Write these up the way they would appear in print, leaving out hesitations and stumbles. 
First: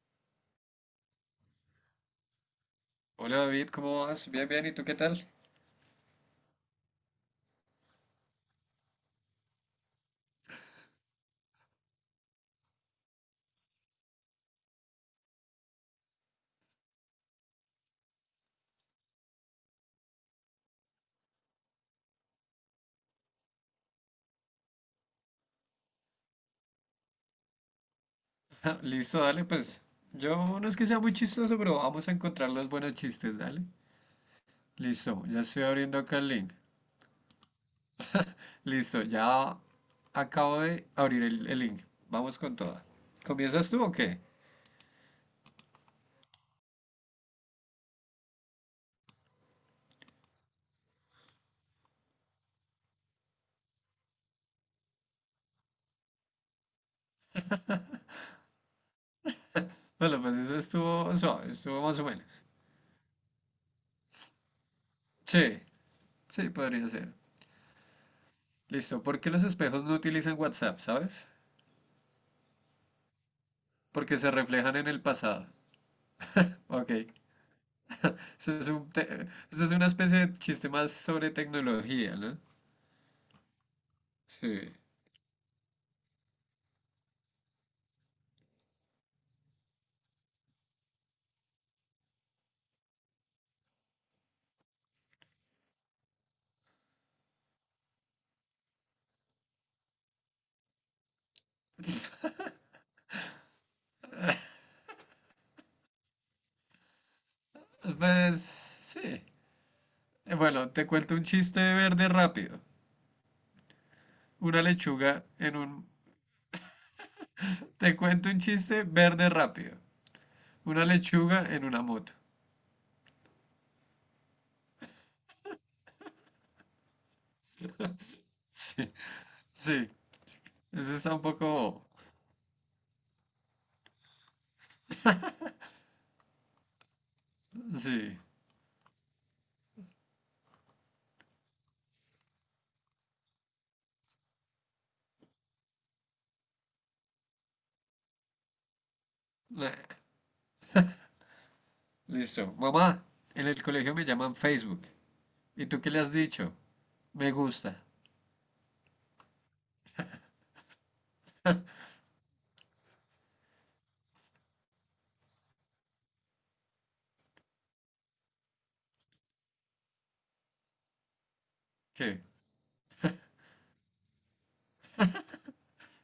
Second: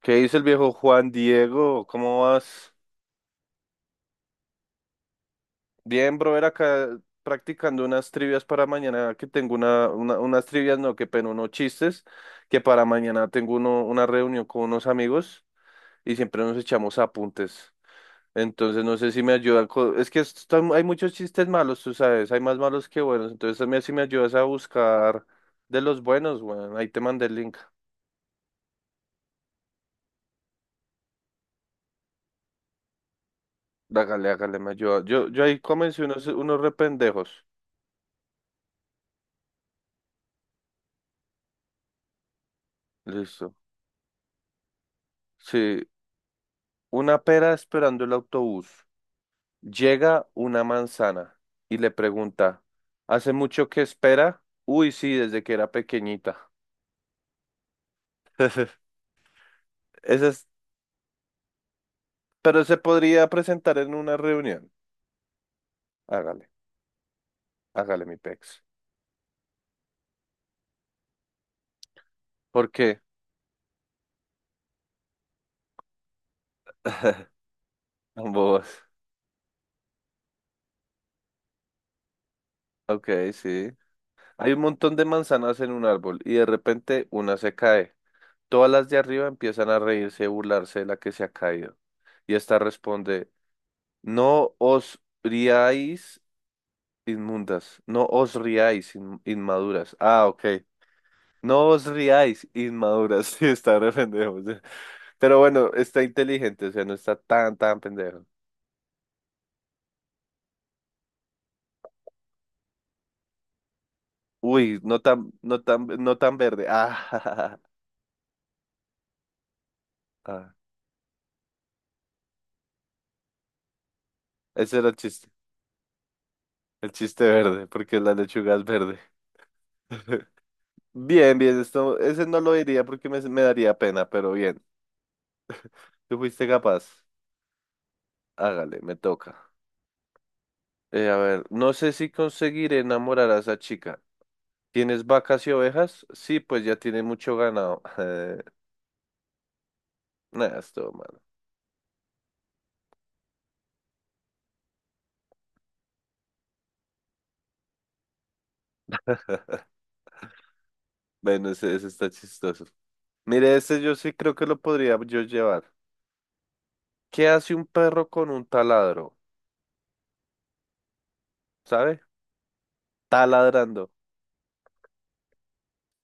¿Qué dice el viejo Juan Diego? ¿Cómo vas? Hola David, ¿cómo vas? Bien, bien, ¿y tú qué tal? Bien, brother, acá practicando unas trivias para mañana, que tengo unas trivias, no, qué pena, unos chistes, que para mañana tengo una reunión con unos amigos y siempre nos echamos apuntes. Entonces, no sé si me ayudan. Es que hay muchos chistes malos, tú sabes, hay más malos que buenos. Entonces, también si me ayudas a buscar de los buenos, bueno, ahí te mandé el link. Listo, dale, pues yo no es que sea muy chistoso, pero vamos a encontrar los buenos chistes, dale. Hágale, hágale, me ayuda. Listo, Yo, ya yo ahí estoy abriendo comencé acá unos, el link. unos rependejos. Listo, ya acabo de abrir el link. Vamos con toda. Listo. ¿Comienzas tú o qué? Sí, una pera esperando el autobús. Llega una manzana y le pregunta, ¿hace mucho que espera? Uy, sí, desde que era pequeñita. Ese Bueno, pues es, eso estuvo suave, estuvo más o menos. pero se podría presentar en una reunión. Sí, Hágale, sí, podría ser. hágale mi pex. Listo, ¿por qué los espejos no utilizan WhatsApp, sabes? ¿Por qué? Porque se reflejan en el pasado. Ok, eso Ambos. es eso es una especie de chiste más sobre tecnología, ¿no? Ok, sí. Sí. Hay un montón de manzanas en un árbol y de repente una se cae. Todas las de arriba empiezan a reírse y burlarse de la que se ha caído. Y esta responde, ¿no os riáis? Inmundas. No os riáis, inmaduras. Ah, ok. No os riáis, inmaduras. Sí, está re pendejo. Sí. Pero bueno, está inteligente, o sea, no está tan, tan pendejo. Pues sí. Bueno, te cuento un chiste verde rápido. Una Uy, no lechuga tan, en no un... tan, no tan verde. Ah, jajaja. Te cuento un chiste verde rápido. Ah. Una lechuga en una moto. Ese era el chiste. El chiste verde, porque la lechuga es Sí, verde. sí. Ese está un Bien, poco bien, bobo. esto, ese no lo diría porque me daría pena, pero bien. Tú fuiste capaz. Sí. Hágale, me toca. A ver, no sé si conseguiré enamorar a esa chica. ¿Tienes vacas y ovejas? Sí, pues ya tiene mucho ganado. Nah, Nada, es todo malo. listo. Mamá, en el colegio me llaman Facebook. ¿Y tú qué le has dicho? Me gusta. Bueno, ese está chistoso. Mire, ese yo sí creo que lo podría yo llevar. ¿Qué hace un perro con un taladro? ¿Sabe? ¿Qué? Taladrando.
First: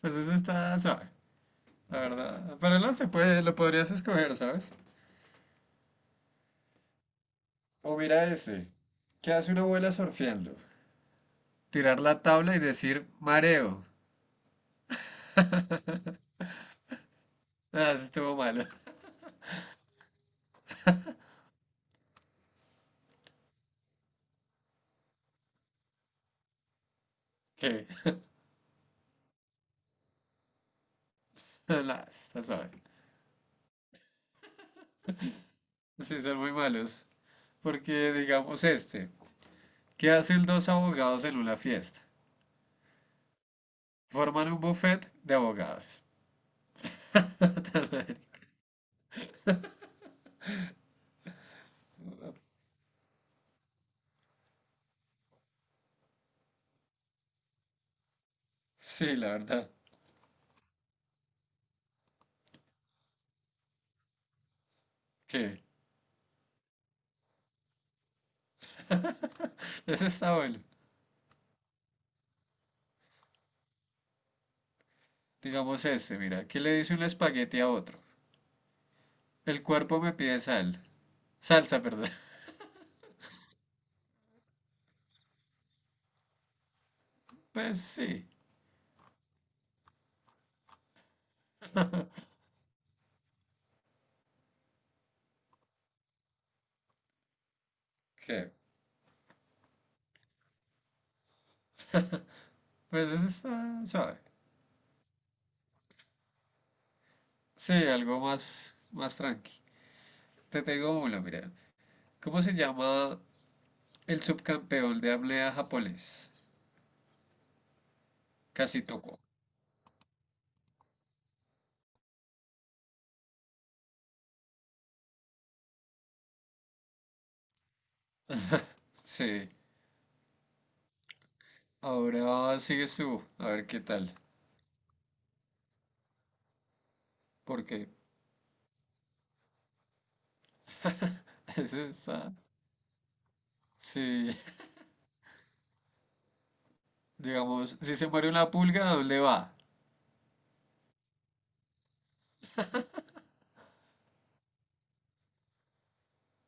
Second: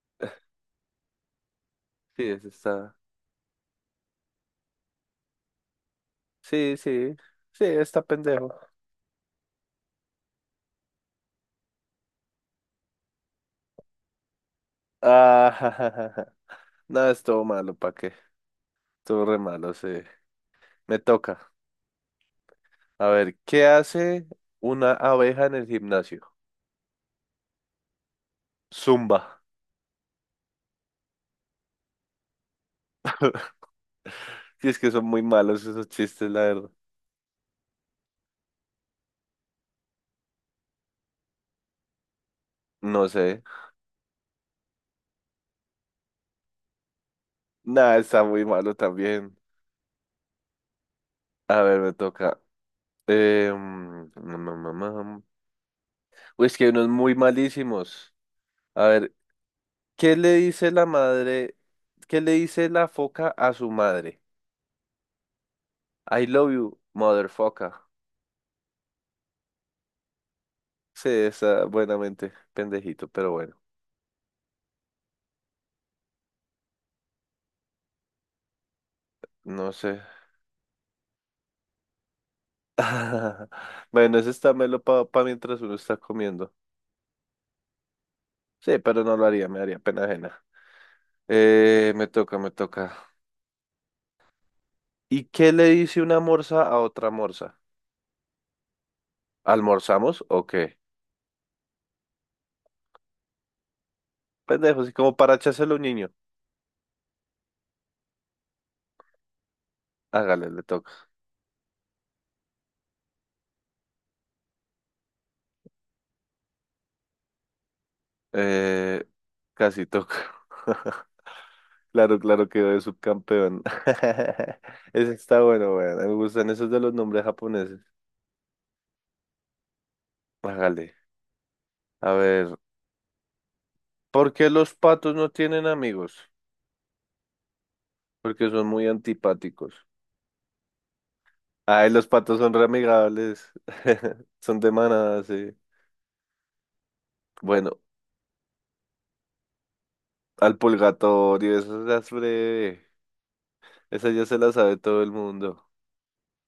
Pues ese está suave, la Sí, ese verdad. Pero no está. se puede, lo podrías escoger, ¿sabes? Sí, sí. Sí, O está mira pendejo. ese. ¿Qué hace una abuela surfeando? Tirar la tabla y decir mareo. Ah, ja, ja, ja, ja. Nada, es todo malo, ¿pa' Ah, eso qué? estuvo malo. Todo re malo, sí. Me toca. A ver, ¿qué hace una abeja en el gimnasio? Que, Zumba. nah, está suave. Y es que son muy malos esos Sí, chistes, son la muy verdad. malos. Porque digamos este, ¿qué hacen dos abogados en una fiesta? No sé. Forman un buffet de abogados. Tan Nada, mal. está muy malo también. A ver, me toca. Eh, mm, mm, mm, mm, mm. Uy, es que hay unos muy malísimos. A ver, Sí, la verdad. ¿qué le dice la madre? ¿Qué le dice la foca a su madre? Qué, I love you, mother foca. ese está bueno. Sí, está buenamente pendejito, pero bueno, Digamos este, mira, ¿qué le dice un espagueti a otro? El no sé. cuerpo me pide sal. Salsa, perdón. Bueno, ese está melo para mientras uno está comiendo. Pues sí. Sí, pero no lo haría, me haría pena ajena. Me toca, me toca. ¿Y qué le dice una morsa a otra morsa? ¿Qué? ¿Almorzamos o qué? Pues ese está suave. Pendejo, así como para echárselo a un niño. Sí, algo más, más tranqui. Hágale, Te le toca. tengo uno, mira. ¿Cómo se llama el subcampeón de apnea japonés? Eh, Kasitoko. Casi toca. Claro, claro, quedó de subcampeón. Ese está bueno, bueno. Me gustan esos de los nombres japoneses. Sí. Hágale. A ver, Ahora sigues tú. A ver qué tal. ¿por qué los patos no tienen amigos? Porque Porque son muy antipáticos. ese Ay, los está. patos son re amigables. Sí. Son de manada, sí. Bueno, Digamos, si se muere una pulga, ¿a dónde va? al purgatorio, esas las breve. Esa ya se la sabe todo el mundo.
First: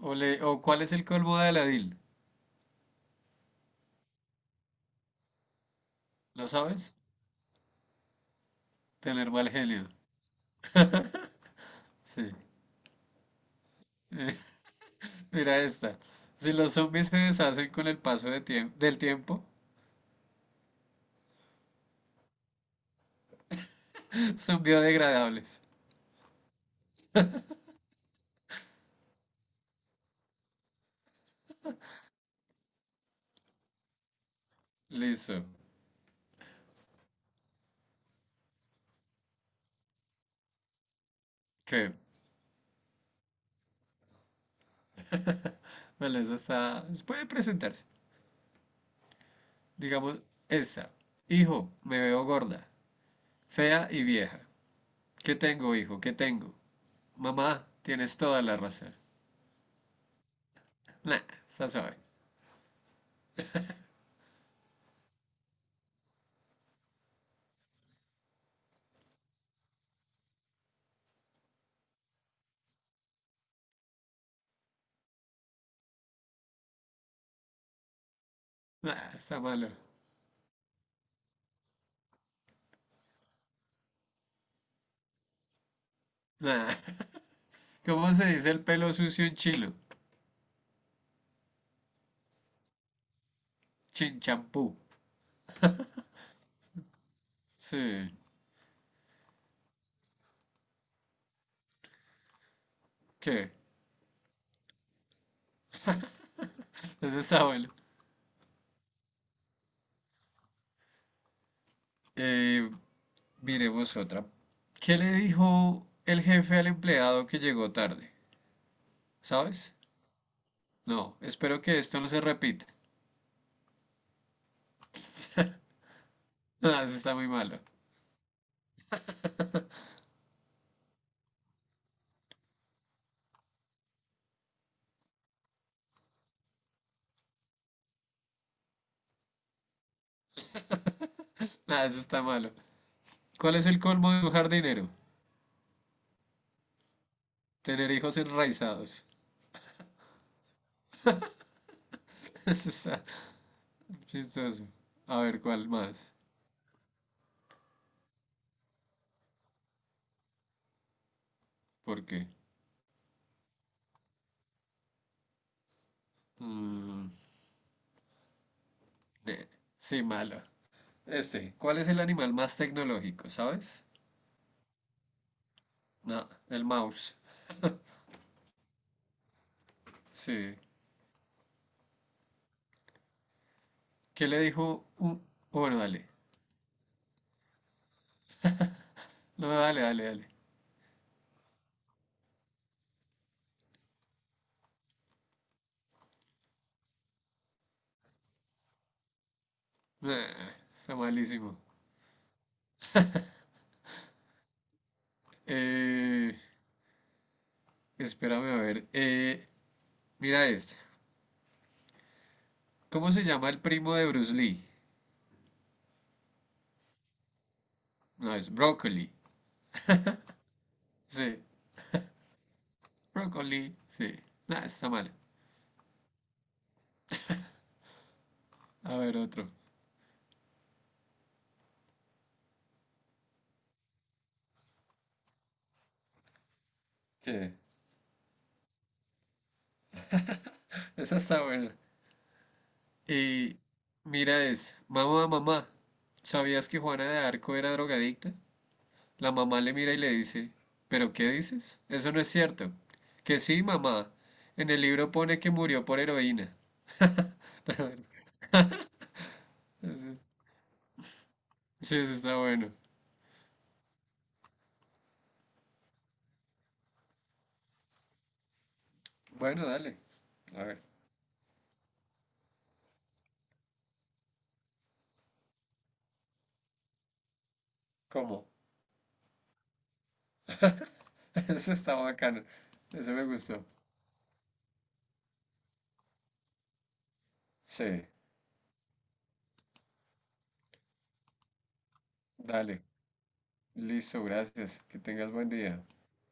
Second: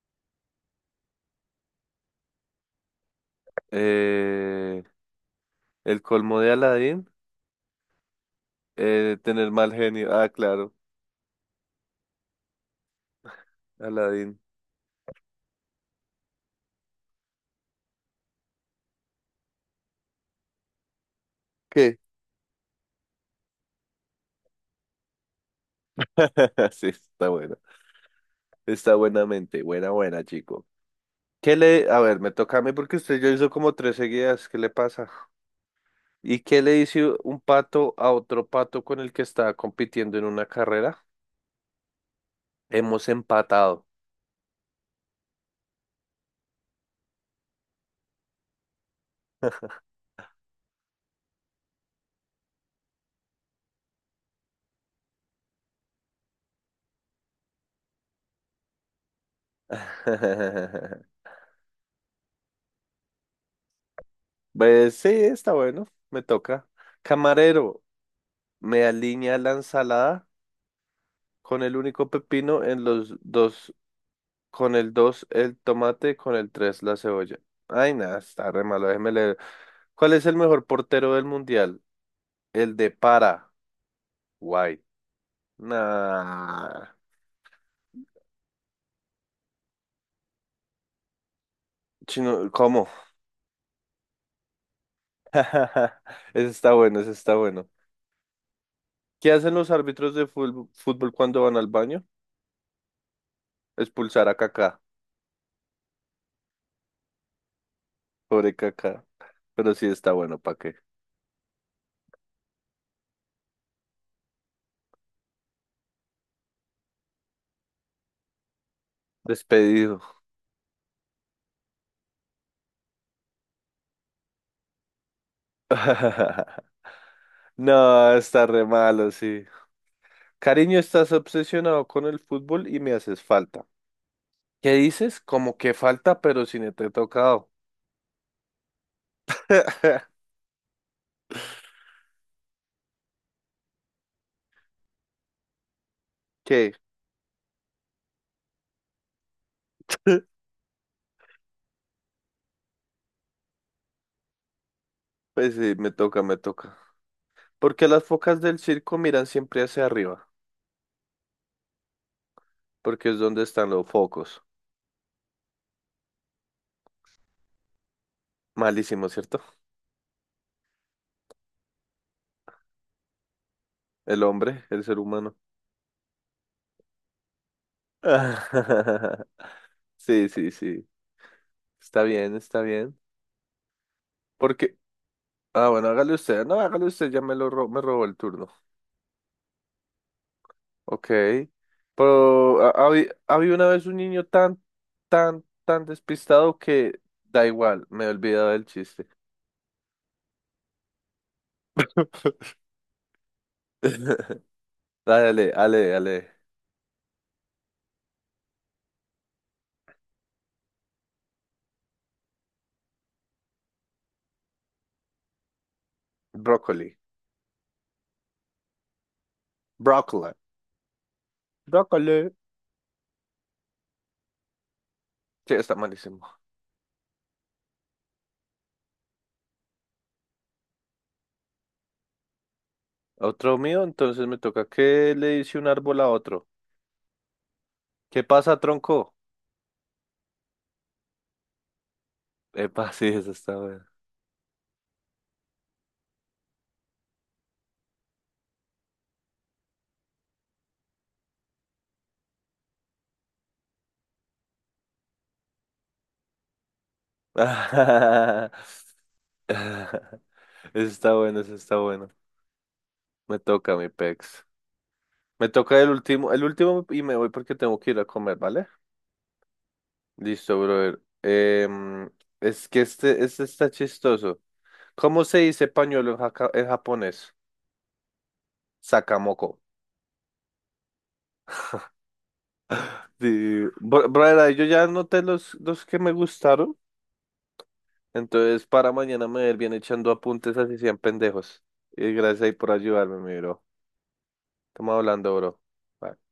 ¿O, o cuál es el colmo de Aladín? Eh, el colmo ¿Lo de sabes? Aladdin, Tener mal tener mal genio. genio. Ah, claro, Sí. Eh, Aladdin. Mira esta. Si los zombies se deshacen con el paso del tiempo, ¿Qué? son biodegradables. Sí, está buena. Está buenamente. Buena, buena, chico. ¿Qué le... A ver, me toca a mí porque usted ya hizo como tres seguidas. ¿Qué le pasa? Listo. ¿Y qué le dice un pato a otro pato con el que estaba compitiendo en una carrera? ¿Qué? Hemos empatado. Bueno, eso está. Puede presentarse. Digamos, esta. Hijo, me veo gorda, fea y vieja. ¿Qué tengo, hijo? ¿Qué tengo? Mamá, tienes toda la razón. Nah, está suave. Pues sí, está bueno. Me toca. Camarero, ¿me alinea la ensalada? Con el único pepino en los dos, con el dos el tomate, con el tres la cebolla. Ay, nada, está re malo, déjeme Nah, leer. está malo. ¿Cuál es el mejor portero del mundial? El de Paraguay. Nah. Nah. ¿Cómo se dice el pelo sucio en chilo? Chino, ¿cómo? Chinchampú. Ese está bueno, ese está bueno. Sí. ¿Qué hacen los árbitros de fútbol cuando van al baño? ¿Qué? Expulsar a Kaká. Eso está bueno. Pobre Kaká. Pero sí está bueno, ¿para qué? Eh, miremos otra. ¿Qué le dijo el jefe al empleado que llegó tarde? ¿Sabes? Despedido. No, espero que esto no se repita. Nah, eso está muy malo. No, está re malo, sí. Cariño, estás obsesionado con el fútbol y me haces falta. ¿Qué dices? Como que falta, pero si no te he tocado. Nah, eso está malo. ¿Cuál es el colmo de un jardinero? ¿Qué? Tener hijos enraizados. Eso está chistoso. A ver, Pues ¿cuál sí, me más? toca, me toca. Porque las focas del circo miran siempre hacia arriba, ¿Por qué? porque es donde están los focos. Mm, Malísimo, ¿cierto? eh, sí, malo. Este, ¿cuál es el animal más tecnológico, sabes? El hombre, el ser humano. No, el mouse. Sí, sí, Sí. sí. Está bien, está bien. ¿Qué le Porque, dijo un... oh, ah, bueno, bueno, dale. hágale usted. No, hágale usted, ya me lo me robó el turno. No, dale, dale, dale. Ok, pero ha una vez un niño tan, tan, tan despistado que da igual, me he olvidado del chiste. Nah, está malísimo. Dale, dale, dale, Eh, dale. espérame a ver. Mira esta. ¿Cómo se llama el primo de Bruce Lee? Brócoli. No, es Broccoli. Brócoli. Sí. Brócoli. Broccoli, sí. Nah, está mal. Sí, está malísimo. A ver, otro. Otro mío, entonces me toca qué le dice un árbol a otro. ¿Qué? ¿Qué pasa, tronco? Esa está buena. Epa, sí, eso está Y bueno. mira es, mamá, mamá, ¿sabías que Juana de Arco era drogadicta? La mamá le mira y le dice, ¿pero qué dices? Eso no es cierto. Que sí, mamá. En el libro pone que murió por heroína. A ver, ese... Eso está bueno, eso está Sí, bueno. eso está bueno. Me toca, mi pex. Me toca el último y me voy porque tengo que ir a comer, ¿vale? Bueno, dale. Listo, A ver. brother. Es que este está chistoso. ¿Cómo se dice pañuelo en, en japonés? ¿Cómo? Sakamoko. Eso está bacano. Eso me Sí, gustó. Brother, yo ya anoté los que me gustaron. Sí. Entonces, para mañana me voy a ir bien echando apuntes así sean pendejos. Y gracias ahí por Dale. ayudarme, mi bro. Listo, gracias. Estamos Que tengas hablando, buen bro. día. Bye.